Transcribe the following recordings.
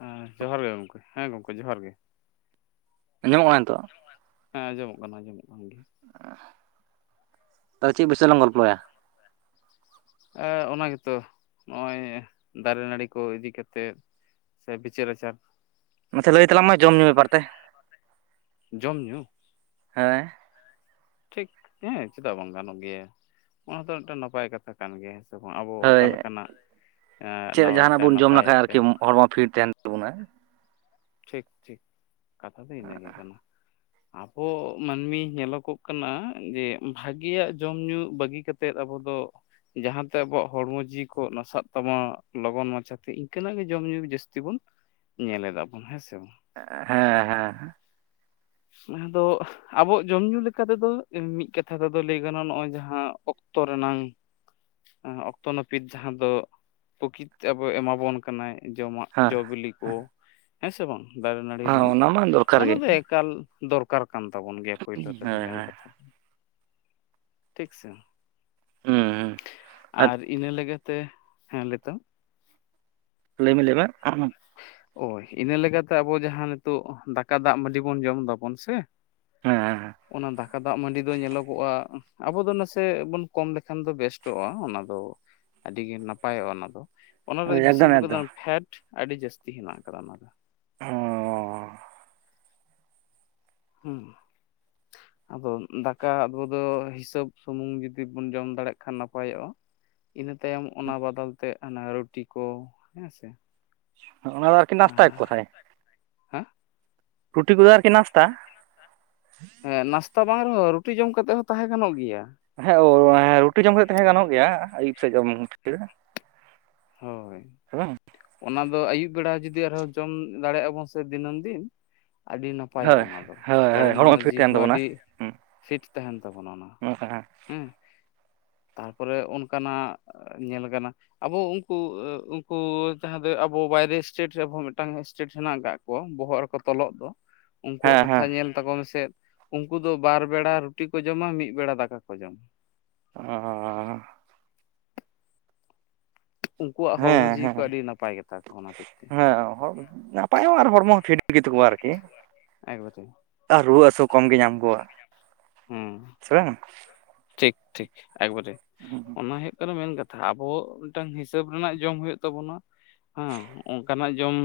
ᱦᱮᱸ ᱡᱚᱦᱟᱨ ᱜᱮ ᱜᱚᱢᱠᱮ, ᱦᱮᱸ ᱜᱚᱢᱠᱮ ᱡᱚᱦᱟᱨ ᱜᱮ᱾ ᱧᱟᱢᱚᱜᱼᱟ ᱠᱟᱱᱟ ᱱᱤᱛᱚᱜ? ᱦᱮᱸ ᱟᱸᱡᱚᱢᱚᱜ ᱠᱟᱱᱟ ᱟᱸᱡᱚᱢᱚᱜ ᱠᱟᱱ ᱜᱮ᱾ [unintelligible] ᱛᱚᱵᱮ ᱪᱮᱫ ᱵᱤᱥᱚᱭ ᱞᱟᱝ ᱜᱚᱞᱯᱚᱭᱟ? ᱮ ᱚᱱᱟ ᱜᱮᱛᱚ, ᱱᱚᱜᱼᱚᱭ ᱫᱟᱨᱮ ᱱᱟᱹᱲᱤ ᱠᱚ ᱤᱫᱤ ᱠᱟᱛᱮᱫ ᱥᱮ ᱵᱤᱪᱟᱹᱨ ᱟᱪᱟᱨ ᱢᱟᱥᱮ ᱞᱟᱹᱭ ᱛᱟᱞᱟᱝ ᱢᱮ ᱡᱚᱢ ᱞᱟᱹᱭ ᱧᱩ ᱛᱟᱞᱟᱝ ᱵᱮᱯᱟᱨ ᱢᱮ ᱛᱮ ᱡᱚᱢ ᱧᱩ ᱠᱟᱛᱮ ᱡᱚᱢ ᱧᱩ ᱦᱮᱸ, ᱴᱷᱤᱠ ᱦᱮᱸ, ᱪᱮᱫᱟᱜ ᱵᱟᱝ ᱜᱟᱱᱚᱜ ᱜᱮᱭᱟ? ᱚᱱᱟᱛᱚ ᱢᱤᱫᱴᱟᱝ ᱱᱟᱯᱟᱭ ᱠᱟᱛᱷᱟ ᱠᱟᱱ ᱜᱮᱭᱟ᱾ ᱟᱵᱚ ᱦᱳᱭ ᱚᱠᱟ ᱞᱮᱠᱟᱱᱟᱜ ᱪᱮᱫ ᱱᱟᱣᱟᱭ ᱡᱟᱦᱟᱱᱟᱜ ᱛᱮ ᱵᱚᱱ ᱡᱚᱢ ᱱᱟᱯᱟᱭᱟᱜ ᱞᱮᱠᱷᱟᱡ ᱛᱮ᱾ ᱟᱨᱠᱤ ᱦᱚᱲᱢᱚ ᱯᱷᱤᱴ ᱛᱟᱦᱮᱸᱱ ᱛᱟᱢᱟ᱾ ᱵᱚᱱᱟ ᱴᱷᱤᱠ ᱴᱷᱤᱠ ᱠᱟᱛᱷᱟ ᱫᱚ ᱤᱱᱟᱹᱜᱮ ᱠᱟᱱᱟ᱾ ᱟᱵᱚ ᱢᱟᱹᱱᱢᱤ ᱧᱮᱞᱚᱜᱚᱜ ᱠᱟᱱᱟ, ᱡᱮ ᱵᱷᱟᱹᱜᱮᱭᱟᱜ ᱡᱚᱢ ᱧᱩ ᱵᱟᱹᱜᱤ ᱠᱟᱛᱮᱫ ᱟᱵᱚ ᱫᱚ ᱡᱟᱦᱟᱸᱟᱛᱮ ᱟᱵᱚᱣᱟᱜ ᱦᱚᱲᱢᱚ ᱡᱤᱣᱤ ᱠᱚ ᱱᱟᱥᱟᱜ ᱛᱟᱢᱟ ᱞᱚᱜᱚᱱ ᱢᱟᱪᱷᱟᱛᱮ᱾ ᱤᱱᱠᱟᱹᱱᱟᱜ ᱜᱮ ᱡᱚᱢ ᱧᱩ ᱡᱟᱹᱥᱛᱤ ᱵᱚᱱ ᱧᱮᱞ ᱮᱫᱟ ᱵᱚᱱ ᱦᱮᱸ ᱥᱮ ᱵᱟᱝ? ᱦᱮᱸ ᱦᱮᱸ ᱦᱮᱸ [unintelligible] ᱱᱮᱥ ᱫᱚ ᱟᱵᱚᱣᱟᱜ ᱡᱚᱢ ᱧᱩ ᱞᱮᱠᱟᱛᱮᱫᱚ ᱢᱤᱫ ᱠᱟᱛᱷᱟ ᱞᱟᱹᱭ ᱜᱟᱱᱚᱜᱼᱟ ᱱᱚᱜᱼᱚᱭ ᱦᱟᱦᱟ ᱚᱠᱛᱚ ᱨᱮᱱᱟᱝ ᱚᱠᱛᱚ ᱱᱟᱹᱯᱤᱛ ᱡᱟᱦᱟᱸ ᱫᱚ ᱯᱨᱚᱠᱤᱛ ᱟᱵᱚ ᱮᱢᱟᱵᱚᱱ ᱠᱟᱱᱟᱭ ᱡᱚᱢᱟᱜ᱾ ᱡᱚ ᱦᱮᱸ ᱵᱤᱞᱤ ᱠᱚ, ᱦᱮᱸ ᱥᱮ ᱵᱟᱝ ᱫᱟᱨᱮ ᱱᱟᱹᱲᱤ ᱨᱮᱱᱟᱜ ᱚᱱᱟ ᱢᱟ ᱫᱚᱨᱠᱟᱨ ᱚᱱᱟ ᱜᱮ ᱫᱚ ᱮᱠᱟᱞ ᱫᱚᱨᱠᱟᱨ ᱠᱟᱱ ᱛᱟᱵᱚᱱ ᱜᱮᱭᱟ ᱯᱳᱭᱞᱳ ᱨᱮᱫᱚ ᱦᱮᱸ ᱢᱮᱱ ᱦᱮᱸ ᱠᱟᱛᱷᱟ ᱫᱚ᱾ ᱴᱷᱤᱠ ᱥᱮ, ᱦᱩᱸ ᱦᱩᱸ ᱟᱨ ᱤᱱᱟᱹ ᱞᱟᱹᱜᱤᱫ ᱾ ᱛᱮ ᱦᱮᱸ ᱞᱮᱛᱚᱜ ᱞᱟᱹᱭᱢᱮ ᱞᱟᱹᱭ ᱢᱮ [unintelligible] ᱳᱭ ᱤᱱᱟᱹ ᱞᱮᱠᱟᱛᱮ ᱟᱵᱚ ᱡᱟᱦᱟᱸ ᱱᱤᱛᱳᱜ ᱫᱟᱠᱟ ᱫᱟᱜ ᱢᱟᱹᱰᱤ ᱵᱚᱱ ᱡᱚᱢ ᱫᱟᱵᱚᱱ ᱥᱮ᱾ ᱦᱮᱸ ᱦᱮᱸᱮᱸ, ᱚᱱᱟ ᱫᱟᱠᱟ ᱫᱟᱜ ᱢᱟᱹᱰᱤ ᱫᱚ ᱧᱮᱞᱚᱜᱚᱜᱼᱟ, ᱟᱵᱚ ᱫᱚ ᱱᱟᱥᱮ ᱵᱚᱱ ᱠᱚᱢ ᱞᱮᱠᱷᱟᱱ ᱫᱚ ᱵᱮᱥᱴᱚᱜᱼᱟ ᱚᱱᱟ ᱫᱚ᱾ ᱟᱹᱰᱤ ᱜᱮ ᱱᱟᱯᱟᱭᱚᱜᱼᱟ ᱚᱱᱟ ᱫᱚ᱾ ᱚᱱᱟᱨᱮ ᱵᱮᱥᱤ ᱮᱠᱫᱚᱢ ᱮᱠᱫᱚᱢ ᱯᱷᱮᱰ ᱟᱹᱰᱤ ᱡᱟᱹᱥᱛᱤ ᱦᱮᱱᱟᱜ ᱟᱠᱟᱫᱟ ᱚᱱᱟ ᱫᱚ᱾ ᱚ ᱦᱩᱸ ᱟᱫᱚ ᱫᱟᱠᱟ ᱟᱵᱚ ᱫᱚ ᱦᱤᱥᱟᱹᱵ ᱥᱩᱢᱩᱝ ᱡᱩᱫᱤ ᱵᱚᱱ ᱡᱚᱢ ᱫᱟᱲᱮᱭᱟᱜ ᱠᱷᱟᱱ ᱱᱟᱯᱟᱭᱚᱜᱼᱟ᱾ ᱤᱱᱟᱹ ᱛᱟᱭᱚᱢ ᱚᱱᱟ ᱵᱟᱚᱫᱚᱞ ᱛᱮ ᱚᱱᱟ ᱨᱩᱴᱤ ᱠᱚ ᱦᱮᱸ ᱥᱮ᱾ ᱚᱱᱟ ᱫᱚ ᱟᱨᱠᱤ ᱱᱟᱥ ᱛᱟᱭ ᱠᱚ ᱛᱟᱦᱮᱸᱟᱦᱮ, ᱦᱮᱸ ᱨᱩᱴᱤ ᱠᱚᱫᱚ ᱟᱨᱠᱤ ᱱᱟᱥᱛᱟ᱾ ᱦᱮᱸ ᱱᱟᱥᱛᱟ ᱵᱟᱝ ᱨᱮᱦᱚᱸ ᱨᱩᱴᱤ ᱡᱚᱢ ᱠᱟᱛᱮᱫ ᱦᱚᱸ ᱛᱟᱦᱮᱸ ᱜᱟᱱᱚᱜ ᱜᱮᱭᱟ᱾ ᱦᱮᱸ [unintelligible] ᱨᱩᱴᱤ ᱡᱚᱢ ᱠᱟᱛᱮ ᱛᱟᱦᱮᱸ ᱜᱟᱱᱚᱜ ᱜᱮᱭᱟ ᱟᱭᱩᱵ ᱥᱮᱫ ᱡᱚᱢ [inaudible] ᱦᱚᱭ᱾ ᱦᱮᱵᱟᱝ? ᱚᱱᱟ ᱫᱚ ᱟᱹᱭᱩᱵ ᱵᱮᱲᱟ ᱡᱩᱫᱤ ᱟᱨᱦᱚᱸ ᱡᱚᱢ ᱫᱟᱲᱮᱜ ᱟᱵᱚᱱ ᱥᱮ ᱫᱤᱱᱟᱹᱢ ᱫᱤᱱ, ᱟᱹᱰᱤ ᱱᱟᱯᱟᱭᱚᱜᱼᱟ ᱦᱳᱭ ᱚᱱᱟ ᱫᱚ, ᱦᱳᱭ ᱦᱳᱭ ᱦᱚᱲᱢᱚ ᱯᱷᱤᱴ ᱡᱤᱣᱤ ᱛᱟᱦᱮᱱ ᱦᱚᱸ ᱛᱟᱵᱚᱱᱟ ᱟᱹᱰᱤ ᱦᱮᱸ ᱯᱷᱤᱴ ᱛᱟᱦᱮᱱ ᱛᱟᱵᱚᱱᱟ ᱚᱱᱟ᱾ [unintelligible] ᱦᱮᱸ ᱛᱟᱨᱯᱚᱨᱮ ᱚᱱᱠᱟᱱᱟᱜ ᱧᱮᱞ ᱠᱟᱱᱟ ᱟᱵᱚ ᱩᱝ ᱩᱱᱠᱩ ᱩᱱᱠᱩ ᱡᱟᱦᱟᱸ ᱫᱚ ᱟᱵᱚ ᱵᱟᱭᱨᱮ ᱥᱴᱮᱴ ᱨᱮᱦᱚᱸ ᱢᱤᱫᱴᱟᱝ ᱥᱴᱮᱴ ᱦᱮᱱᱟᱜ ᱟᱠᱟᱫ [unintelligible] ᱵᱚᱦᱚᱜ ᱨᱮᱠᱚ ᱛᱚᱞᱚᱜ ᱫᱚ, ᱩᱱᱠᱩᱣᱟᱜ ᱦᱮᱸ ᱠᱟᱛᱷᱟ ᱦᱮᱸ ᱧᱮᱞ ᱛᱟᱠᱚ ᱢᱮᱥᱮᱫ ᱩᱱᱠᱩ ᱫᱚ ᱵᱟᱨ ᱵᱮᱲᱟ ᱨᱩᱴᱤ ᱠᱚ ᱡᱚᱢᱟ ᱢᱤᱫ ᱵᱮᱲᱟ ᱫᱟᱠᱟ ᱠᱚ ᱡᱚᱢᱟ᱾ ᱚᱸᱻ᱾ ᱩᱱᱠᱩᱣᱟᱜ ᱦᱚᱲᱢᱚ ᱦᱮᱸ ᱡᱤᱣᱤ ᱠᱚ ᱟᱹᱰᱤ ᱱᱟᱯᱟᱭ ᱜᱮ ᱛᱟᱠᱚᱣᱟ ᱚᱱᱟ ᱦᱚᱛᱮᱡ ᱛᱮ᱾ [unintelligible] ᱯᱟᱭ ᱦᱚᱸ ᱟᱨ ᱦᱚᱲᱢᱚ ᱯᱷᱤᱴ ᱜᱮᱛᱟ ᱠᱚᱣᱟ ᱟᱨᱠᱤ ᱮᱠᱵᱟᱨᱮ ᱟᱨ ᱨᱩᱣᱟᱹ ᱦᱟᱹᱥᱩ ᱠᱚᱢ ᱜᱮ ᱧᱟᱢ ᱠᱚᱣᱟ᱾ ᱦᱮᱸ ᱥᱮ ᱵᱟᱝᱟ? ᱴᱷᱤᱠ ᱴᱷᱤᱠ ᱮᱠᱵᱟᱨᱮ᱾ ᱦᱩᱸ ᱚᱱᱟ ᱦᱩᱭᱩᱜ ᱠᱟᱱᱟ ᱢᱮᱹᱱ ᱠᱟᱛᱷᱟ ᱟᱵᱚ ᱢᱤᱫᱴᱟᱝ ᱦᱤᱥᱟᱹᱵ ᱨᱮᱱᱟᱜ ᱡᱚᱢ ᱦᱩᱭᱩᱜ ᱛᱟᱵᱚᱱᱟ᱾ ᱦᱚᱸ ᱚᱱᱠᱟᱱᱟᱜ ᱡᱚᱢ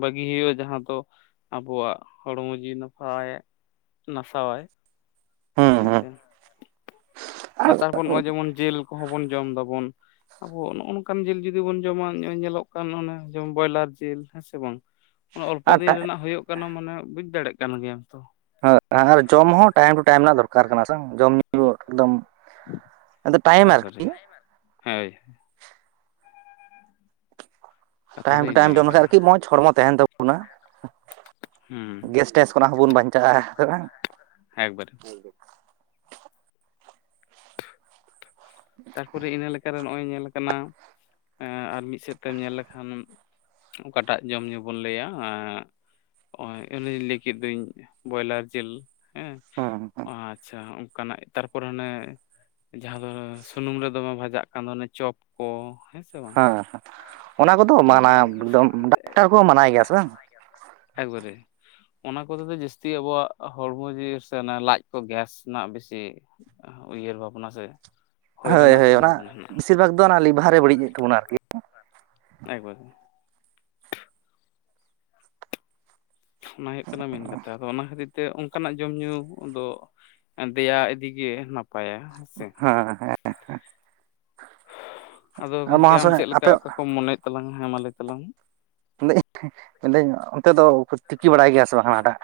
ᱵᱟᱹᱜᱤ ᱦᱩᱭᱩᱜᱼᱟ ᱡᱟᱦᱟᱸ ᱫᱚ ᱟᱵᱚᱣᱟᱜ ᱦᱚᱲᱢᱚ ᱡᱤᱣᱤ ᱱᱟᱯᱟᱭ ᱱᱟᱥᱟᱣᱟᱭ᱾ ᱴᱷᱤᱠ ᱦᱩᱸ ᱥᱮ, ᱟᱨ ᱛᱟᱨᱯᱚᱨ ᱱᱚᱜᱼᱚᱭ ᱡᱮᱢᱚᱱ ᱡᱤᱞ ᱠᱚᱦᱚᱸ ᱵᱚᱱ ᱡᱚᱢ ᱫᱟᱵᱚᱱ᱾ ᱟᱵᱚ ᱱᱚᱜᱼᱚ ᱱᱚᱝᱠᱟᱱ ᱡᱤᱞ ᱡᱩᱫᱤ ᱵᱚᱱ ᱡᱚᱢᱟ ᱱᱚᱜ-ᱚᱭ ᱧᱮᱞᱚᱜ ᱠᱟᱱ ᱚᱱᱮ ᱡᱮᱢᱚᱱ ᱵᱚᱭᱞᱟᱨ ᱡᱤᱞ ᱦᱮᱸ ᱥᱮ ᱵᱟᱝ? ᱚᱱᱮ ᱚᱞᱯᱚ ᱟᱨ ᱫᱤᱱ ᱨᱮᱱᱟᱜ ᱦᱳᱭᱳᱜ ᱠᱟᱱᱟ ᱢᱟᱱᱮ ᱵᱩᱡ ᱫᱟᱲᱮᱭᱟᱜ ᱠᱟᱱ ᱜᱮᱭᱟᱢ ᱛᱚ᱾ [unintelligible] ᱟᱨ ᱡᱚᱢ ᱦᱚᱸ ᱴᱟᱭᱤᱢ ᱴᱩ ᱴᱟᱭᱤᱢ ᱨᱮᱱᱟᱜ ᱫᱚᱨᱠᱟᱨ ᱠᱟᱱᱟ ᱥᱮᱟᱝ ᱡᱚᱢ ᱧᱩ ᱮᱠᱫᱚᱢ ᱟᱫᱚ ᱴᱟᱭᱤᱢ ᱟᱨᱠᱤ ᱮᱠᱵᱟᱨᱮ ᱦᱮᱸ ᱠᱟᱛᱷᱟ ᱴᱟᱭᱤᱢ ᱫᱚ ᱴᱩ ᱴᱟᱭᱤᱢ ᱤᱱᱟᱹᱜᱮ ᱡᱚᱢ ᱞᱮᱠᱷᱟᱡ ᱠᱟᱱᱟ ᱟᱨᱠᱤ ᱢᱚᱸᱡᱽ ᱦᱚᱲᱢᱚ ᱛᱟᱦᱮᱱ ᱛᱟᱵᱚᱱᱟ᱾ ᱦᱩᱸ ᱜᱮᱥ ᱴᱮᱥ ᱠᱷᱚᱱᱟᱜ ᱦᱚᱸᱵᱚᱱ ᱵᱟᱧᱪᱟᱜᱼᱟ, ᱦᱮᱸ ᱥᱮ ᱵᱟᱝ? ᱦᱮᱸ ᱮᱠᱵᱟᱨᱮ᱾ ᱦᱮᱸ ᱢᱟ ᱟᱨ ᱢᱤᱫ ᱥᱮᱫ ᱛᱮᱢ ᱧᱮᱞ ᱞᱮᱠᱷᱟᱱ ᱚᱠᱟᱴᱟᱜ ᱡᱚᱢ ᱧᱩ ᱵᱚᱱ ᱞᱟᱹᱭᱟ ᱮᱸᱜ ᱦᱚᱜ-ᱭ ᱟᱹᱞᱤᱧ ᱞᱟᱹᱭ ᱠᱮᱫ ᱫᱚᱧ ᱵᱚᱭᱞᱟᱨ ᱡᱤᱞ ᱮᱸ ᱦᱚᱸ ᱦᱚᱸᱦᱚ ᱟᱪᱪᱷᱟ ᱦᱚᱸᱜᱼᱚᱝᱠᱟᱱᱟᱜ ᱛᱟᱨᱯᱚᱨᱮ ᱚᱱᱮ ᱡᱟᱦᱟᱸ ᱫᱚ ᱥᱩᱱᱩᱢ ᱨᱮ ᱫᱚᱢᱮ ᱵᱷᱟᱡᱟᱜ ᱠᱟᱱ ᱫᱚ ᱚᱱᱮ ᱪᱚᱯ ᱠᱚ ᱦᱮᱸᱥᱮ? ᱦᱮᱸ ᱦᱮᱸ ᱚᱱᱟ ᱠᱚᱫᱚ ᱢᱟᱱᱟ ᱫᱚᱢ ᱰᱟᱠᱴᱟᱨ ᱠᱚᱦᱚᱸ ᱢᱟᱱᱟᱭ ᱜᱮᱭᱟ ᱥᱮ ᱵᱟᱝ? [unintelligible] ᱮᱠᱵᱟᱨᱮ᱾ ᱚᱱᱟ ᱠᱚᱛᱮ ᱫᱚ ᱡᱟᱹᱥᱛᱤ ᱟᱵᱚᱣᱟᱜ ᱦᱚᱲᱢᱚ ᱡᱤᱣᱤ ᱥᱮ ᱚᱱᱮ ᱞᱟᱡ ᱠᱚ ᱜᱮᱥ ᱨᱮᱱᱟᱜ ᱵᱮᱥᱤ ᱩᱭᱦᱟᱹᱨ ᱵᱷᱟᱵᱽᱱᱟ ᱥᱮ ᱦᱩᱭ ᱦᱳᱭ ᱨᱮᱱᱟᱜ ᱦᱳᱭ ᱚᱱᱟ ᱥᱚᱢᱵᱷᱚᱵᱚᱱᱟ ᱦᱮᱱᱟᱜᱼᱟ ᱵᱮᱥᱤᱨ ᱵᱷᱟᱜᱽ ᱫᱚ ᱚᱱᱟ ᱞᱤᱵᱷᱟᱨ ᱮ ᱵᱟᱹᱲᱤᱡ ᱮᱫ ᱛᱟᱵᱚᱱᱟ ᱟᱨᱠᱤ᱾ ᱮᱠᱵᱟᱨᱮ᱾ ᱚᱱᱟ ᱦᱩᱭᱩᱜ ᱠᱟᱱᱟ ᱢᱮᱹᱱ ᱠᱟᱛᱷᱟ ᱟᱫᱚ ᱚᱱᱟ ᱠᱷᱟᱹᱛᱤᱨ ᱛᱮ ᱚᱝᱠᱟᱱᱟᱜ ᱡᱚᱢ ᱧᱩ ᱫᱚ ᱫᱮᱭᱟ ᱤᱫᱤᱜᱮ ᱱᱟᱯᱟᱭᱟ᱾ ᱦᱮᱸᱥᱮ ᱦᱚᱸ ᱦᱮᱸ᱾ ᱟᱫᱚ ᱜᱚᱝᱠᱮ ᱟᱢ ᱢᱚᱦᱟᱥᱚᱭ ᱪᱮᱫ ᱞᱮᱠᱟ ᱟᱯᱮ ᱚᱠᱟ ᱠᱚᱢ ᱢᱚᱱᱮᱭᱮᱫ ᱛᱟᱞᱟᱝ ᱦᱮ ᱢᱟ ᱞᱟᱹᱭ ᱛᱟᱞᱟᱝ ᱢᱮ᱾ [inaudible] ᱢᱮᱱᱫᱟᱹᱧ ᱚᱱᱛᱮ ᱫᱚ ᱠᱚ ᱛᱤᱠᱤ ᱵᱟᱲᱟᱭ ᱜᱮᱭᱟ ᱥᱮ ᱵᱟᱝ ᱦᱟᱱᱟᱴᱟᱜ?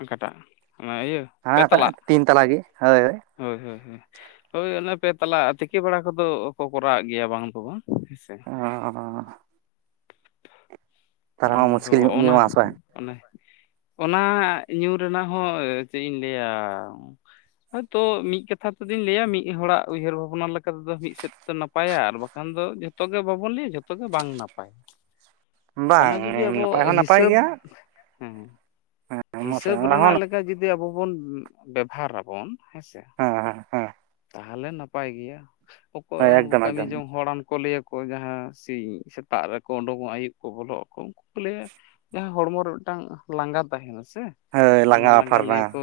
ᱚᱠᱟᱴᱟᱜ ᱚᱱᱟ ᱤᱭᱟᱹ ᱯᱮ ᱦᱟᱱᱟᱴᱟᱜ ᱛᱟᱞᱟᱜ ᱛᱤᱱ ᱛᱟᱞ ᱜᱮ, ᱦᱳᱭ ᱦᱳᱭ ᱦᱳᱭ ᱦᱳᱭ᱾ ᱦᱳᱭ ᱚᱱᱮ ᱯᱮ ᱛᱟᱞᱟ ᱛᱤᱠᱤ ᱵᱟᱲᱟ ᱠᱚᱫᱚ ᱠᱚ ᱠᱚᱨᱟᱣᱮᱫ ᱜᱮᱭᱟ ᱵᱟᱝ ᱠᱚ ᱵᱟᱝ ᱦᱮᱸᱥᱮ᱾ ᱟᱨ [unintelligible] ᱢᱟ ᱛᱚ ᱢᱩᱥᱠᱤᱞ ᱧᱚᱜ ᱜᱮ ᱚᱱᱟ ᱢᱟ ᱥᱮ ᱵᱟᱝ ᱚᱱᱮ ᱚᱱᱟ ᱧᱩ ᱨᱮᱱᱟᱜ ᱦᱚᱸ ᱪᱮᱫ ᱤᱧ ᱞᱟᱹᱭᱟ ᱦᱳᱭᱛᱚ ᱢᱤᱫ ᱠᱟᱛᱷᱟ ᱛᱮᱫᱚᱧ ᱞᱟᱹᱭᱟ ᱢᱤᱫ ᱦᱚᱲᱟᱜ ᱩᱭᱦᱟᱹᱨ ᱵᱷᱟᱵᱱᱟ ᱞᱮᱠᱟᱛᱮᱫᱚ ᱢᱤᱫ ᱥᱮᱫ ᱛᱚ ᱱᱟᱯᱟᱭᱟ ᱟᱨ ᱵᱟᱠᱷᱟᱱ ᱫᱚ ᱡᱷᱚᱛᱚ ᱜᱮ ᱵᱟᱵᱚᱱ ᱞᱟᱹᱭᱟ ᱡᱷᱚᱛᱚ ᱜᱮ ᱵᱟᱝ ᱱᱟᱯᱟᱭᱟ᱾ ᱚᱱᱟ ᱵᱟᱝ ᱡᱩᱫᱤ ᱟᱵᱚ ᱱᱟᱯᱟᱭ ᱦᱚᱸ ᱦᱤᱥᱟᱹᱵ ᱦᱮᱸ ᱦᱮᱸ᱾ ᱦᱤᱥᱟᱹᱵ ᱨᱮᱱᱟᱜ ᱞᱮᱠᱟ ᱡᱩᱫᱤ ᱟᱵᱚ ᱵᱚᱱ ᱵᱮᱵᱷᱟᱨᱟᱵᱚᱱ ᱦᱮᱸᱥᱮ, ᱦᱮᱸ ᱦᱮᱸ ᱛᱟᱦᱚᱞᱮ ᱱᱟᱯᱟᱭ ᱜᱮᱭᱟ ᱚᱠᱚᱭ ᱦᱳᱭ ᱩᱱᱠᱩ ᱮᱠᱫᱚᱢ ᱠᱟᱹᱢᱤ ᱮᱠᱫᱚᱢ ᱡᱚᱝ ᱦᱚᱲᱟᱱ ᱠᱚ ᱞᱟᱹᱭᱟ ᱠᱚ ᱠᱚ ᱡᱟᱦᱟᱸ ᱥᱤᱧ ᱥᱮᱛᱟᱜ ᱨᱮᱠᱚ ᱩᱰᱩᱠᱚᱜᱼᱟ, ᱟᱹᱭᱩᱵ ᱠᱚ ᱵᱚᱞᱚᱜ ᱟᱠᱚ ᱩᱱᱠᱩ ᱠᱚ ᱞᱟᱭᱟ ᱡᱟᱦᱟᱸ ᱦᱚᱲᱢᱚ ᱨᱮ ᱢᱤᱫᱴᱟᱝ ᱞᱟᱸᱜᱟ ᱛᱟᱸᱦᱮᱱᱟ ᱥᱮ? ᱦᱳᱭ ᱚᱱᱟ ᱞᱟᱸᱜᱟ ᱯᱷᱟᱨᱱᱟ ᱞᱤᱭᱟᱹ ᱠᱚ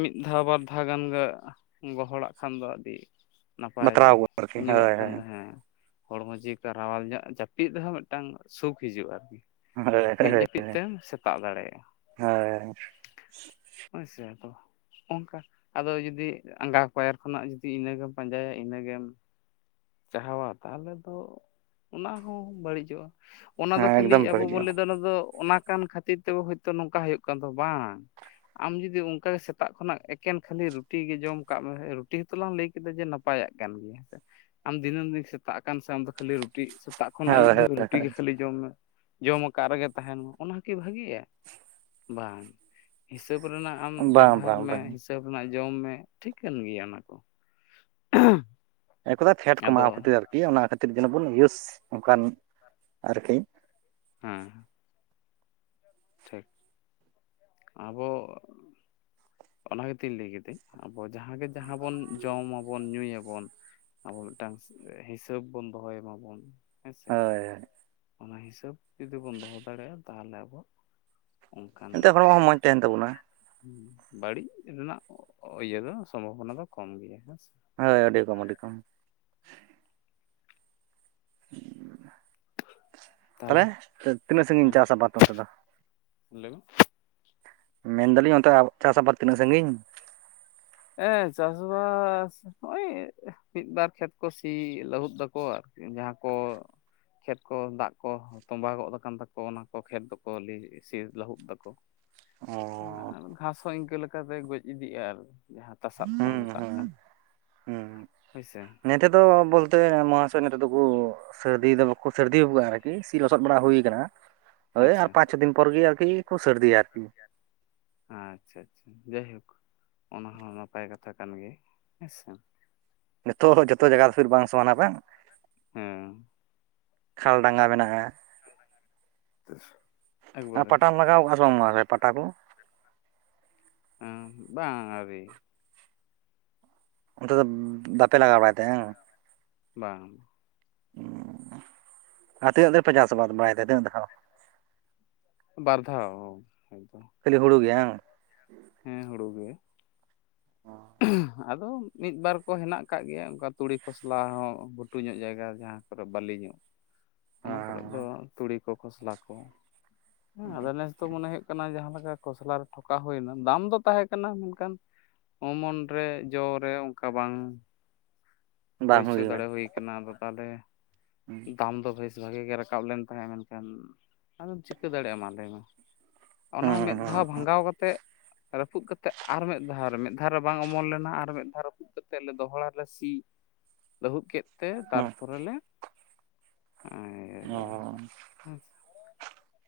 ᱢᱤᱫ ᱫᱷᱟᱣ ᱵᱟᱨ ᱫᱷᱟᱣ ᱜᱟᱱ ᱜᱮ ᱜᱚᱦᱚᱲᱟᱜ ᱠᱷᱟᱱ ᱫᱚ ᱟᱹᱰᱤ ᱱᱟᱯᱟᱭ, ᱵᱟᱛᱨᱟᱣ ᱜᱚᱫ ᱟᱨᱠᱤ ᱧᱩᱣᱟᱜ ᱦᱳᱭ ᱠᱷᱟᱱ ᱫᱚ ᱦᱮᱸ᱾ ᱦᱚᱲᱢᱚ ᱡᱤᱣᱤᱠᱚ ᱨᱟᱣᱟᱞ ᱧᱚᱜ, ᱡᱟᱹᱯᱤᱫ ᱨᱮᱦᱚᱸ ᱢᱤᱫᱴᱟᱝ ᱥᱩᱠ ᱦᱤᱡᱩᱜᱼᱟ ᱟᱨᱠᱤ ᱾ ᱦᱳᱭ ᱢᱤᱫ ᱦᱳᱭ ᱡᱟᱹᱯᱤᱫ ᱛᱮᱢ ᱥᱮᱛᱟᱜ ᱫᱟᱲᱮᱭᱟᱜᱼᱟ᱾ ᱦᱳᱭ ᱦᱳᱭᱥᱮ ᱟᱫᱚ ᱚᱱᱠᱟ, ᱟᱫᱚ ᱡᱩᱫᱤ ᱟᱸᱜᱟ ᱯᱟᱭᱟᱨ ᱠᱷᱚᱱᱟᱜ ᱡᱩᱫᱤ ᱤᱱᱟᱹᱜᱮᱢ ᱯᱟᱸᱡᱟᱭᱟ, ᱤᱱᱟᱹᱜᱮᱢ ᱪᱟᱦᱟᱣᱟ ᱛᱟᱦᱚᱞᱮ ᱫᱚ ᱚᱱᱟ ᱦᱚᱸ ᱵᱟᱹᱲᱤᱡᱚᱜᱼᱟ᱾ ᱚᱱᱟ ᱫᱚ ᱦᱮᱸ ᱠᱷᱟᱹᱞᱤ ᱮᱠᱫᱚᱢ ᱟᱵᱚ ᱵᱚᱱ ᱵᱟᱹᱲᱤᱡᱚᱜᱼᱟ ᱞᱟᱹᱭᱫᱟ ᱚᱱᱟ ᱫᱚ ᱚᱱᱟ ᱠᱟᱱ ᱠᱷᱟᱹᱛᱤᱨ ᱛᱮᱜᱮ ᱛᱚ ᱱᱚᱝᱠᱟ ᱦᱩᱭᱩᱜ ᱠᱟᱱ ᱫᱚ ᱵᱟᱝ, ᱟᱢ ᱡᱩᱫᱤ ᱚᱱᱠᱟ ᱥᱮᱛᱟᱜ ᱠᱷᱚᱱᱟᱜ ᱮᱠᱮᱱ ᱠᱷᱟᱹᱞᱤ ᱨᱩᱴᱤ ᱜᱮ ᱡᱚᱢ ᱠᱟᱜ ᱢᱮ, ᱨᱩᱴᱤ ᱦᱚᱸᱛᱚ ᱞᱟᱝ ᱞᱟᱹᱭ ᱠᱮᱫᱟ ᱡᱮ ᱱᱟᱯᱟᱭᱟᱜ ᱠᱟᱱ ᱜᱮᱭᱟ ᱦᱮᱸ ᱥᱮ᱾ ᱟᱢ ᱫᱤᱱᱟᱹᱢ ᱫᱤᱱ ᱥᱮᱛᱟᱜ ᱠᱟᱱ ᱥᱮ ᱟᱢᱫᱚ ᱠᱷᱟᱹᱞᱤ ᱨᱩᱴᱤ, ᱥᱮᱛᱟᱜ ᱠᱷᱚᱱ ᱟᱹᱭᱩᱵ ᱦᱳᱭ ᱫᱷᱟᱹᱵᱤᱡ ᱦᱳᱭ ᱨᱩᱴᱤ ᱦᱳᱭ ᱜᱮ ᱠᱷᱟᱹᱞᱤ ᱡᱚᱢ ᱢᱮ, ᱡᱚᱢ ᱟᱠᱟᱫ ᱨᱮᱜᱮ ᱛᱟᱸᱦᱮᱱ ᱢᱟ ᱚᱱᱟ ᱠᱤ ᱵᱷᱟᱹᱜᱤᱭᱟ ᱵᱟᱝ ᱦᱤᱥᱟᱹᱵ ᱨᱮᱱᱟᱜ ᱟᱢ ᱵᱟᱝ ᱵᱮᱵᱚᱦᱟᱨ ᱵᱟᱝ ᱢᱮ ᱵᱟᱝ ᱦᱤᱥᱟᱹᱵᱽ-ᱼ ᱦᱤᱥᱟᱹᱵ ᱨᱮᱱᱟᱜ ᱡᱚᱢ ᱢᱮ ᱴᱷᱤᱠᱟᱹᱱ ᱜᱮᱭᱟ ᱚᱱᱟ ᱠᱚ᱾ ᱮᱠᱚᱫᱟ ᱯᱷᱮᱰ ᱠᱚ ᱟᱫᱚ ᱢᱟᱣ ᱠᱷᱟᱹᱛᱤᱨ ᱟᱨᱠᱤ ᱚᱱᱟ ᱠᱷᱟᱹᱛᱤᱨ ᱡᱮᱱᱚ ᱵᱚᱱ ᱤᱭᱩᱥ ᱚᱱᱠᱟᱱ ᱟᱨᱠᱤ ᱦᱮᱸ᱾ ᱴᱷᱤᱠ ᱟᱵᱚ ᱚᱱᱟ ᱜᱮᱛᱤᱧ ᱞᱟᱹᱭ ᱠᱮᱫᱟᱹᱧ ᱟᱵᱚ ᱡᱟᱸᱦᱟ ᱜᱮ ᱡᱟᱸᱦᱟ ᱵᱚᱱ ᱡᱚᱢ ᱟᱵᱚᱱ ᱧᱩᱭᱟᱵᱚᱱ, ᱟᱵᱚ ᱢᱤᱫᱴᱟᱝ ᱦᱤᱥᱟᱹᱵ ᱵᱚᱱ ᱫᱚᱦᱚᱭ ᱢᱟᱵᱚᱱ ᱦᱮᱸᱥᱮ᱾ ᱦᱳᱭ ᱚᱱᱟ ᱦᱤᱥᱟᱹᱵ ᱡᱩᱫᱤ ᱵᱚᱱ ᱫᱚᱦᱚ ᱫᱟᱲᱮᱜᱼᱟ ᱾ᱛᱟᱦᱚᱞᱮ ᱟᱵᱚ ᱚᱱᱠᱟᱱ ᱮᱱᱛᱮ ᱦᱚᱲᱢᱚ ᱦᱚᱸ ᱢᱚᱸᱡᱽ ᱛᱟᱦᱮᱱ ᱛᱟᱵᱚᱱᱟ ᱵᱟᱹᱲᱤᱡ ᱨᱮᱱᱟᱜ ᱤᱭᱟᱹ ᱫᱚ ᱥᱚᱢᱵᱷᱚᱵᱚᱱᱟ ᱫᱚ ᱠᱚᱢ ᱜᱮᱭᱟ, ᱦᱮᱸᱥ ᱦᱳᱭ ᱟᱹᱰᱤ ᱠᱚᱢ ᱟᱹᱰᱤ ᱠᱚᱢ᱾ ᱛᱟᱦᱚᱞᱮ ᱛᱟᱦᱟᱞᱮ ᱛᱤᱱᱟᱹᱜ ᱥᱟᱺᱜᱤᱧ ᱦᱮᱸ ᱪᱟᱥ ᱟᱵᱟᱫ ᱱᱚᱛᱮ ᱫᱚ? ᱞᱟᱹᱭ ᱢᱮ ᱢᱮᱱ ᱫᱟᱞᱤᱧ ᱚᱱᱛᱮ ᱟ ᱪᱟᱥ ᱟᱵᱟᱫ ᱛᱤᱱᱟᱹᱜ ᱥᱟᱺᱜᱤᱧ? ᱦᱮᱸ ᱪᱟᱥᱵᱟᱥ ᱱᱚᱜᱼᱚᱭ ᱢᱤᱫ ᱵᱟᱨ ᱠᱷᱮᱛ ᱠᱚ ᱥᱤ ᱞᱟᱹᱦᱩᱫ ᱫᱟᱠᱚ ᱟᱨᱠᱤ ᱡᱟᱦᱟᱸ ᱠᱚ ᱠᱷᱮᱛ ᱠᱚ ᱫᱟᱜ ᱠᱚ ᱛᱚᱸᱵᱟ ᱜᱚᱫ ᱟᱠᱟᱱ ᱛᱟᱠᱚ ᱚᱱᱟ ᱠᱚ ᱠᱷᱮᱛ ᱫᱚᱠᱚ ᱞᱟᱹ ᱥᱤᱨ ᱞᱟᱹᱦᱩᱫ ᱫᱟᱠᱚ᱾ ᱚ ᱟᱨ ᱜᱷᱟᱥ ᱦᱚᱸ ᱤᱱᱠᱟᱹ ᱞᱮᱠᱟᱛᱮ ᱜᱚᱡ ᱤᱫᱤᱜᱼᱟ, ᱟᱨ ᱡᱟᱦᱟᱸ ᱛᱟᱥᱟᱫᱽ ᱵᱚᱱ ᱦᱩᱸ ᱢᱮᱛᱟᱜ ᱦᱩᱸ ᱠᱟᱱ ᱦᱳᱭᱥᱮ᱾ ᱱᱤᱛᱚᱜ ᱫᱚ ᱵᱳᱞ ᱛᱟᱹ ᱱᱚᱣᱟ ᱥᱮᱫ ᱱᱮᱛᱚᱜ ᱫᱚᱠᱚ ᱥᱟᱹᱨᱫᱤ ᱫᱚ ᱵᱟᱠᱚ ᱥᱟᱹᱨᱫᱤ ᱟᱨᱠᱤ ᱥᱤ ᱞᱚᱥᱚᱫ ᱵᱟᱲᱟ ᱦᱩᱭᱩ ᱟᱠᱟᱱᱟ᱾ ᱦᱳᱭ ᱟᱨ ᱟᱪᱪᱷᱟ ᱯᱟᱸᱪ ᱪᱷᱚ ᱫᱤᱱ ᱯᱚᱨ ᱜᱮ ᱟᱨᱠᱤ ᱠᱚ ᱥᱟᱨᱫᱤᱭᱟ ᱟᱨᱠᱤ᱾ ᱟᱪᱪᱷᱟ ᱟᱪᱪᱷᱟ ᱡᱟᱭᱦᱳᱠ ᱚᱱᱟ ᱦᱚᱸ ᱱᱟᱯᱟᱭ ᱠᱟᱛᱷᱟ ᱠᱟᱱ ᱜᱮᱭᱟ ᱦᱮᱸᱥᱮ ᱱᱤᱛᱚᱜ ᱦᱚᱸ ᱡᱚᱛᱚ ᱡᱟᱭᱜᱟ ᱫᱚ ᱯᱷᱤᱨ ᱵᱟᱝ ᱥᱚᱢᱟᱱᱟ ᱵᱟᱝᱮ ᱦᱮᱸ ᱠᱷᱟᱞ ᱰᱟᱸᱜᱟ ᱢᱮᱱᱟᱜᱼᱟ ᱟᱨ ᱮᱠᱵᱟᱨᱮ ᱯᱟᱴᱟᱱ ᱞᱟᱜᱟᱣᱼᱟ [unintelligible] ᱚᱸ ᱵᱟᱝ ᱟᱹᱣᱨᱤ᱾ ᱚᱱᱛᱮ ᱫᱚ ᱵᱟᱯᱮ ᱞᱟᱜᱟᱣ ᱵᱟᱲᱟᱭ ᱛᱮ ᱦᱟᱝ? ᱵᱟᱝ ᱟᱨ ᱛᱤᱱᱟᱹᱜ ᱫᱤᱱ ᱯᱮ ᱪᱟᱥ ᱵᱟᱫ ᱵᱟᱲᱟᱭ ᱫᱟ ᱛᱤᱱᱟᱹᱜ ᱫᱷᱟᱣ ᱵᱟᱨ ᱫᱷᱟᱣ ᱮᱠᱫᱚᱢ ᱠᱷᱟᱹᱞᱤ ᱦᱩᱲᱩ ᱜᱮ ᱦᱟᱝ? ᱦᱮᱸ ᱦᱩᱲᱩ ᱜᱮ ᱾ ᱟᱫᱚ ᱢᱤᱫ ᱵᱟᱨ ᱠᱚ ᱦᱮᱱᱟᱜ ᱟᱠᱟᱫ ᱜᱮᱭᱟ ᱚᱱᱠᱟ ᱛᱩᱲᱤ ᱠᱷᱚᱥᱞᱟ ᱦᱚᱸ ᱜᱷᱩᱴᱩ ᱧᱚᱜ ᱡᱟᱭᱜᱟ ᱡᱟᱦᱟᱸ ᱠᱚᱨᱮ ᱵᱟᱹᱞᱤᱧᱚᱜ ᱚᱱᱟ ᱠᱚᱨᱮ ᱫᱚ ᱚ ᱛᱩᱲᱤ ᱠᱚ ᱠᱷᱚᱥᱞᱟ ᱠᱚ ᱦᱮᱸ ᱟᱫᱚ ᱱᱮᱥ ᱫᱚ ᱢᱚᱱᱮ ᱦᱩᱭᱩᱜ ᱠᱟᱱᱟ ᱡᱟᱦᱟᱸ ᱞᱮᱠᱟ ᱠᱷᱚᱥᱞᱟ ᱨᱮ ᱴᱷᱚᱠᱟᱣ ᱦᱩᱭᱱᱟ ᱫᱟᱢ ᱫᱚ ᱛᱟᱦᱮᱸ ᱠᱟᱱᱟ ᱢᱮᱱᱠᱷᱟᱱ ᱚᱢᱚᱱ ᱨᱮ ᱡᱚ ᱨᱮ ᱚᱱᱠᱟ ᱵᱟᱝ ᱦᱩᱭ ᱵᱟᱝ ᱦᱚᱪᱚ ᱞᱮᱱᱟ ᱫᱟᱲᱮ ᱦᱩᱭ ᱠᱟᱱᱟ ᱟᱫᱚ ᱛᱟᱦᱚᱞᱮ [inaudible] ᱫᱟᱢ ᱫᱚ ᱵᱮᱥ ᱵᱷᱟᱜᱮ ᱜᱮ ᱨᱟᱠᱟᱵ ᱞᱮᱱ ᱛᱟᱦᱮᱸᱫ ᱢᱮᱱᱠᱷᱟᱱ ᱟᱫᱚᱢ ᱪᱤᱠᱟᱹ ᱫᱟᱲᱮᱭᱟᱜ ᱢᱟ ᱞᱟᱹᱭ ᱢᱮ ᱚᱱᱟ ᱦᱩᱸ ᱦᱚᱸ ᱢᱤᱫ ᱦᱩᱸ ᱫᱷᱟᱣ ᱵᱷᱟᱸᱜᱟᱣ ᱠᱟᱛᱮᱜ ᱨᱟᱹᱯᱩᱫ ᱠᱟᱛᱮᱜ ᱟᱨ ᱢᱤᱫ ᱫᱷᱟᱣ ᱢᱤᱫ ᱫᱷᱟᱣ ᱨᱮ ᱵᱟᱝ ᱚᱢᱚᱱ ᱞᱮᱱᱟ ᱟᱨ ᱢᱤᱫ ᱫᱷᱟᱣ ᱨᱟᱹᱯᱩᱫ ᱠᱟᱛᱮᱜ ᱫᱚᱦᱲᱟᱞᱮ ᱥᱤ [inaudible] ᱞᱟᱹᱦᱩᱫ ᱠᱮᱫ ᱛᱮ ᱦᱩᱸ ᱛᱟᱨᱯᱚᱨ ᱞᱮ ᱤᱭᱟᱹ ᱦᱩᱸ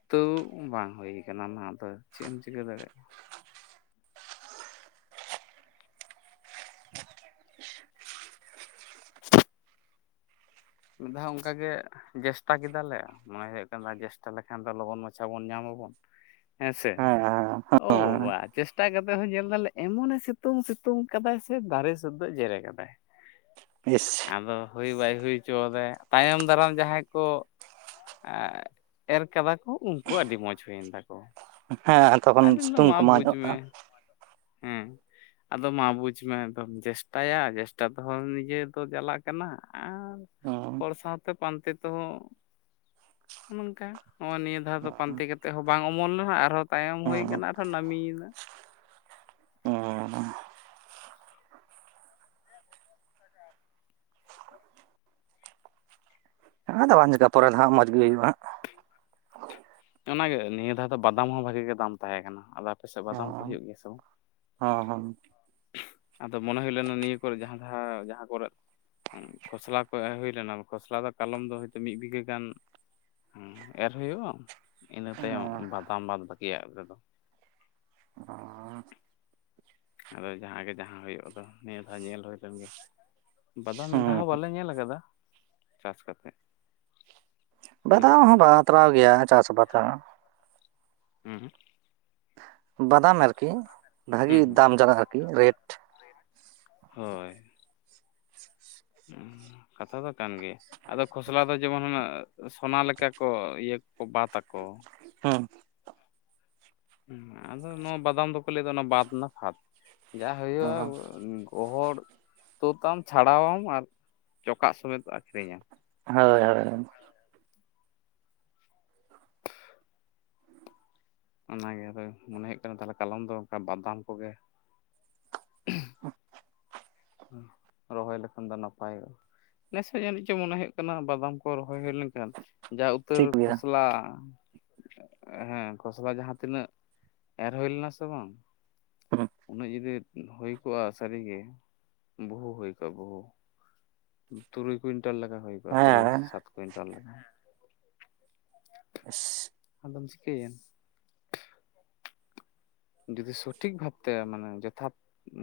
ᱛᱚ ᱵᱟᱝ ᱦᱩᱭ ᱠᱟᱱᱟ ᱚᱱᱟ ᱟᱫᱚ ᱪᱮᱫ ᱮᱢ ᱪᱤᱠᱟᱹ ᱫᱟᱲᱮᱭᱟᱜᱼᱟ [inaudible] ᱢᱤᱫ ᱫᱷᱟᱣ ᱚᱱᱠᱟᱜ ᱜᱮ ᱡᱮᱥᱴᱟ ᱠᱮᱫᱟᱞᱮ ᱢᱚᱱᱮ ᱦᱩᱭᱩᱜ ᱠᱟᱱᱟ ᱡᱮᱥᱴᱟ ᱞᱮᱠᱷᱟᱱ ᱫᱚ ᱞᱚᱜᱚᱱ ᱢᱟᱪᱷᱟ ᱵᱚᱱ ᱧᱟᱢ ᱟᱵᱚᱱ ᱦᱮᱸ ᱥᱮ ᱦᱮᱸ ᱳ ᱦᱮᱸ ᱵᱟᱵᱟ, ᱪᱮᱥᱴᱟ ᱠᱟᱛᱮᱜ ᱦᱚᱸ ᱧᱮᱞ ᱫᱟᱞᱮ ᱮᱢᱚᱱᱮ ᱥᱤᱛᱩᱝ ᱥᱤᱛᱩᱝ ᱠᱟᱫᱟᱭ ᱥᱮ ᱫᱟᱨᱮ ᱥᱩᱫᱽᱫᱷᱟᱸᱭ ᱡᱮᱨᱮᱫ ᱠᱟᱫᱟᱭ [inaudible] [inaudible] ᱟᱫᱚ ᱦᱩᱭ ᱵᱟᱭ ᱦᱩᱭ ᱦᱚᱪᱚᱫᱟᱭ ᱛᱟᱭᱚᱢ ᱫᱟᱨᱟᱢ ᱡᱟᱦᱟᱸᱭ ᱠᱚ ᱮᱨ ᱠᱟᱫᱟ ᱠᱚ ᱩᱱᱠᱩ ᱟᱜ ᱟᱹᱰᱤ ᱢᱚᱸᱡᱽ ᱦᱩᱭᱮᱱ ᱛᱟᱠᱚ ᱦᱮᱸ ᱛᱚᱠᱷᱚᱱ ᱥᱤᱛᱩᱝ ᱠᱚᱢᱟᱣ ᱧᱚᱜᱼᱟ ᱢᱮ ᱦᱮᱸ ᱟᱫᱚ ᱢᱟ ᱵᱩᱡᱽ ᱢᱮ ᱮᱠᱫᱚᱢ ᱪᱮᱥᱴᱟᱭᱟ ᱪᱮᱥᱴᱟ ᱛᱚᱦᱚᱸ ᱱᱤᱡᱮ ᱫᱚ ᱡᱟᱞᱟ ᱠᱟᱱᱟ ᱟᱨ ᱦᱩᱸ ᱦᱚᱲ ᱥᱟᱶᱛᱮ ᱯᱟᱱᱛᱮ ᱛᱮᱦᱚᱸ ᱱᱚᱝᱠᱟ ᱦᱚᱸᱜᱼᱚᱭ ᱱᱤᱭᱟᱹ ᱟᱷᱟ ᱫᱚ ᱯᱟᱱᱛᱮ ᱠᱟᱛᱮᱜ ᱦᱚᱸ ᱵᱟᱝ ᱚᱢᱚᱱ ᱞᱮᱱᱟ ᱟᱨᱦᱚᱸ ᱛᱟᱭᱚᱢ ᱦᱩᱭᱟᱜ ᱦᱩᱸ ᱟᱨᱦᱚᱸ ᱱᱟᱢᱤᱭᱮᱱᱟ ᱦᱮᱸ ᱟᱫᱚ ᱵᱟᱝ ᱪᱮᱠᱟ-ᱟ ᱯᱚᱨᱮ ᱫᱚ ᱦᱟᱸᱜ ᱢᱚᱸᱡᱽ ᱜᱮ ᱦᱩᱭᱩᱜᱼᱟ ᱦᱟᱸᱜ ᱚᱱᱟᱜᱮ ᱱᱤᱭᱟᱹ ᱫᱷᱟᱣ ᱫᱚ ᱵᱟᱫᱟᱢ ᱦᱚᱸ ᱵᱷᱟᱜᱤ ᱜᱮ ᱫᱟᱢ ᱛᱟᱦᱮᱸ ᱠᱟᱱᱟ ᱟᱫᱚ ᱟᱯᱟᱥᱮᱫ ᱵᱟᱫᱟᱢ ᱠᱚ ᱦᱩᱭᱩᱜ ᱜᱮᱭᱟ ᱥᱮ ᱵᱟᱝ ᱦᱟᱸᱜ ᱦᱚᱸ ᱟᱫᱚ ᱢᱚᱱᱮ ᱦᱩᱭ ᱞᱮᱱᱟ ᱱᱤᱭᱟᱹ ᱠᱚ ᱨᱮ ᱡᱟᱸᱦᱟ ᱫᱷᱟᱹᱣ ᱡᱟᱸᱦᱟ ᱠᱚ ᱨᱮ ᱠᱷᱚᱥᱞᱟ ᱠᱚ ᱮᱨ ᱦᱩᱭ ᱞᱮᱱᱟ ᱠᱷᱚᱥᱞᱟ ᱫᱚ ᱠᱟᱞᱚᱢ ᱫᱚ ᱦᱚᱭᱛᱳ ᱢᱤᱫ ᱵᱤᱜᱷᱟᱹ ᱜᱟᱱ ᱦᱮᱸ ᱮᱨ ᱦᱩᱭᱩᱜᱼᱟ ᱤᱱᱟᱹ ᱛᱟᱭᱚᱢ ᱦᱚᱸ ᱵᱟᱫᱟᱢ ᱵᱟᱫᱽ ᱵᱟᱠᱤᱭᱟᱜ ᱨᱮᱫᱚ ᱚ ᱟᱫᱚ ᱡᱟᱦᱟᱸ ᱜᱮ ᱡᱟᱦᱟᱸ ᱦᱩᱭᱩᱜᱼᱟ ᱫᱚ ᱱᱤᱭᱟᱹ ᱫᱷᱟᱣ ᱧᱮᱞ ᱦᱩᱭ ᱞᱮᱱ ᱜᱮ ᱵᱟᱫᱟᱢ ᱢᱤᱫ ᱫᱷᱟᱣ ᱦᱩᱸ ᱦᱚᱸ ᱵᱟᱞᱮ ᱧᱮᱞ ᱠᱟᱫᱟ ᱪᱟᱥ ᱠᱟᱛᱮᱜ᱾ ᱵᱟᱫᱟᱢ ᱦᱚᱸ ᱵᱟᱛᱨᱟᱣ ᱜᱮᱭᱟ ᱪᱟᱥ ᱟᱵᱟᱫᱽ ᱦᱮᱸ ᱵᱟᱫᱟᱢ ᱟᱨᱠᱤ ᱦᱩᱸ ᱵᱷᱟᱜᱤ ᱦᱩᱸ ᱫᱟᱢ ᱡᱟᱜᱟ ᱟᱨᱠᱤ ᱨᱮᱴ ᱦᱳᱭ ᱠᱟᱛᱷᱟ ᱫᱚ ᱠᱟᱱ ᱜᱮᱭᱟ ᱟᱫᱚ ᱠᱷᱚᱥᱞᱟ ᱫᱚ ᱡᱮᱢᱚᱱ [unintelligible] ᱥᱚᱱᱟ ᱞᱮᱠᱟ ᱠᱚ ᱤᱭᱟᱹ ᱠᱚ ᱵᱟᱛ ᱟᱠᱚ ᱦᱮᱸ ᱟᱫᱚ ᱱᱚᱣᱟ ᱵᱟᱫᱟᱢ ᱫᱚ ᱠᱚ ᱞᱟᱹᱭ ᱫᱟ ᱚᱱᱟ ᱵᱟᱫ ᱱᱟ ᱯᱷᱟᱫᱽ ᱡᱟ ᱦᱩᱭᱩᱜᱼᱟ ᱜᱚᱦᱚᱲ ᱛᱳᱫ ᱟᱢ ᱪᱷᱟᱲᱟᱣ ᱟᱢ ᱟᱨ ᱪᱚᱠᱟᱜ ᱥᱩᱢᱤᱛ ᱟᱹᱠᱷᱨᱤᱧ ᱟᱢ ᱦᱳᱭ ᱦᱳᱭ ᱚᱱᱟ ᱜᱮ ᱟᱫᱚ ᱢᱚᱱᱮ ᱦᱳᱭᱳᱜ ᱠᱟᱱᱟ ᱛᱟᱦᱚᱞᱮ ᱠᱟᱞᱚᱢ ᱫᱚ ᱚᱱᱠᱟ ᱵᱟᱫᱟᱢ ᱠᱚᱜᱮ [inaudible] ᱨᱚᱦᱚᱭ ᱞᱮᱠᱷᱟᱱ ᱫᱚ ᱱᱟᱯᱟᱭᱚᱜᱼᱟ ᱱᱮᱥ ᱦᱚᱸ ᱡᱟᱹᱱᱤᱡ ᱪᱚᱝ ᱢᱚᱱᱮ ᱦᱳᱭᱳᱜ ᱠᱟᱱᱟ ᱵᱟᱫᱟᱢ ᱠᱚ ᱨᱚᱦᱚᱭ ᱦᱳᱭ ᱞᱮᱱᱠᱷᱟᱱ ᱡᱟ ᱩᱛᱟᱹᱨ ᱴᱷᱤᱠ ᱜᱮᱭᱟ ᱠᱷᱚᱥᱞᱟ ᱦᱮᱸ ᱠᱷᱚᱥᱞᱟ ᱡᱟᱦᱟᱸ ᱛᱤᱱᱟᱹᱜ ᱮᱨ ᱦᱳᱭ ᱞᱮᱱᱟ ᱥᱮ ᱵᱟᱝ ᱦᱩᱸ ᱩᱱᱟᱹᱜ ᱡᱩᱫᱤ ᱦᱳᱭ ᱠᱚᱜᱼᱟ ᱥᱟᱹᱨᱤ ᱜᱮ ᱵᱩᱦᱩ ᱦᱩᱭ ᱠᱚᱜᱼᱟ ᱵᱩᱦᱩ ᱛᱩᱨᱩᱭ ᱠᱩᱭᱤᱱᱴᱟᱞ ᱞᱮᱠᱟ ᱦᱳᱭ ᱠᱚᱜᱼᱟ ᱛᱩᱨᱩᱭ ᱦᱮᱸ ᱥᱟᱛ ᱠᱩᱭᱤᱱᱴᱟᱞ ᱞᱮᱠᱟ [unintelligible] ᱟᱫᱚᱢ ᱪᱤᱠᱟᱹᱭ-ᱟ ᱡᱩᱫᱤ ᱥᱚᱴᱷᱤᱠ ᱵᱷᱟᱵ ᱛᱮ ᱢᱟᱱᱮ ᱡᱚᱛᱷᱟᱛ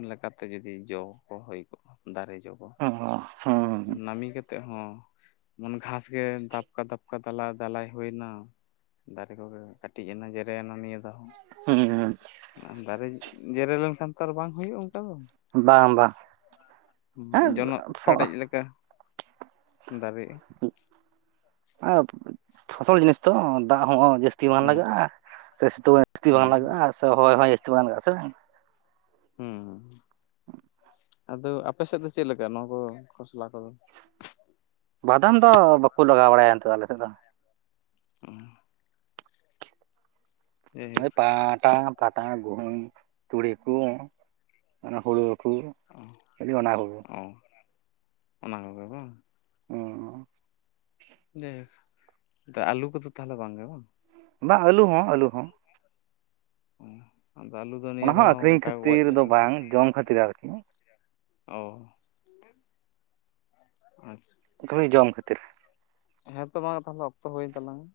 ᱞᱮᱠᱟ ᱛᱮ ᱡᱩᱫᱤ ᱡᱚ ᱠᱚ ᱦᱳᱭ ᱠᱚᱜᱼᱟ ᱫᱟᱨᱮ ᱡᱚ ᱠᱚ [unintelligible] ᱱᱟᱹᱢᱤ ᱠᱟᱛᱮᱜ ᱦᱚᱸ ᱩᱱ ᱜᱷᱟᱥ ᱜᱮ ᱫᱷᱟᱯᱠᱟ ᱫᱷᱟᱯᱠᱟ ᱫᱟᱞᱟᱭ ᱫᱟᱞᱟᱭ ᱦᱳᱭᱻᱱᱟ ᱫᱟᱨᱮ ᱠᱚ ᱜᱮ ᱠᱟᱹᱴᱤᱡ ᱮᱱᱟ ᱡᱮᱨᱮ ᱮᱱᱟ ᱱᱤᱭᱟᱹ ᱫᱷᱟᱹᱣ ᱦᱩᱸ ᱦᱩᱸ ᱫᱟᱨᱮ ᱡᱮᱨᱮ ᱞᱮᱱᱠᱷᱟᱱ ᱛᱚ ᱟᱨ ᱵᱟᱝ ᱦᱳᱭᱳᱜᱼᱟ ᱵᱟᱝ ᱵᱟᱝ ᱦᱮᱸ [unintelligible] ᱡᱚᱱᱚᱜ ᱠᱷᱟᱰᱮᱡ ᱞᱮᱠ ᱞᱮᱠᱟ ᱫᱟᱨᱮᱜ-ᱟ ᱟᱨ ᱯᱷᱚᱥᱚᱞ ᱡᱤᱱᱤᱥ ᱛᱚ ᱫᱟᱜ ᱦᱚᱸ ᱡᱟᱹᱥᱛᱤ [unintelligible] ᱵᱟᱝ ᱦᱩᱸ ᱞᱟᱜᱟᱜᱼᱟ ᱥᱮ ᱥᱤᱛᱩᱝ ᱦᱚᱸ ᱡᱟᱹᱥᱛᱤ ᱵᱟᱝ ᱦᱩᱸ ᱞᱟᱜᱟᱜᱼᱟ ᱥᱮ ᱦᱚᱭ ᱦᱚᱸ ᱡᱟᱹᱥᱛᱤ ᱵᱟᱝ ᱞᱟᱜᱼᱟ ᱥᱮ ᱦᱩᱸ ᱟᱫᱚ ᱟᱯᱮ ᱥᱮᱫ ᱫᱚ ᱪᱮᱫ ᱞᱮᱠᱟ ᱱᱚᱣᱟ ᱠᱚ ᱠᱷᱚᱥᱞᱟ ᱠᱚ ᱫᱚ ᱵᱟᱫᱟᱢ ᱫᱚ ᱵᱟᱠᱚ ᱞᱟᱜᱟᱣ ᱵᱟᱲᱟᱭ-ᱟ ᱱᱤᱛᱚᱜ ᱫᱚ ᱟᱞᱮ ᱥᱮᱫ ᱫᱚ ᱡᱟᱭᱦᱳᱠ [unintelligible] ᱯᱟᱴᱟ ᱜᱩᱦᱩᱢ ᱛᱩᱲᱤ ᱠᱩ ᱚᱱᱟ ᱦᱩᱲᱩ ᱠᱩ ᱚ ᱚ ᱚᱱᱟ ᱠᱚᱜᱮ ᱵᱟᱝ ᱚ ᱡᱟᱭ ᱦᱳᱠ ᱟᱞᱩ ᱠᱚ ᱫᱚ ᱛᱟᱦᱚᱞᱮ ᱵᱟᱝ ᱜᱮ ᱵᱟᱝ ᱵᱟᱝ ᱟᱹᱞᱩ ᱦᱚᱸ ᱟᱹᱞᱩ ᱦᱚᱸ [inaudible] ᱫᱚ ᱱᱤᱭᱟᱹ ᱚᱱᱟ ᱦᱚᱸ ᱫᱷᱟᱣ ᱟᱠᱷᱨᱤᱧ ᱚᱱᱠᱟ ᱜᱚᱡ ᱠᱷᱟᱹᱛᱤᱨ ᱫᱚ ᱞᱮᱠᱟ ᱠᱚ ᱵᱟᱝ ᱡᱚᱢ ᱠᱷᱟᱹᱛᱤᱨ ᱟᱨ ᱠᱤ ᱚ ᱟᱪᱷᱟ [unintelligible] ᱡᱚᱢ ᱠᱷᱟᱹᱛᱤᱨ ᱦᱮᱸ ᱛᱚ ᱢᱟ ᱛᱟᱞᱦᱮ ᱚᱠᱛᱚ ᱦᱳᱭ ᱮᱱ ᱛᱟᱞᱟᱝᱼᱟ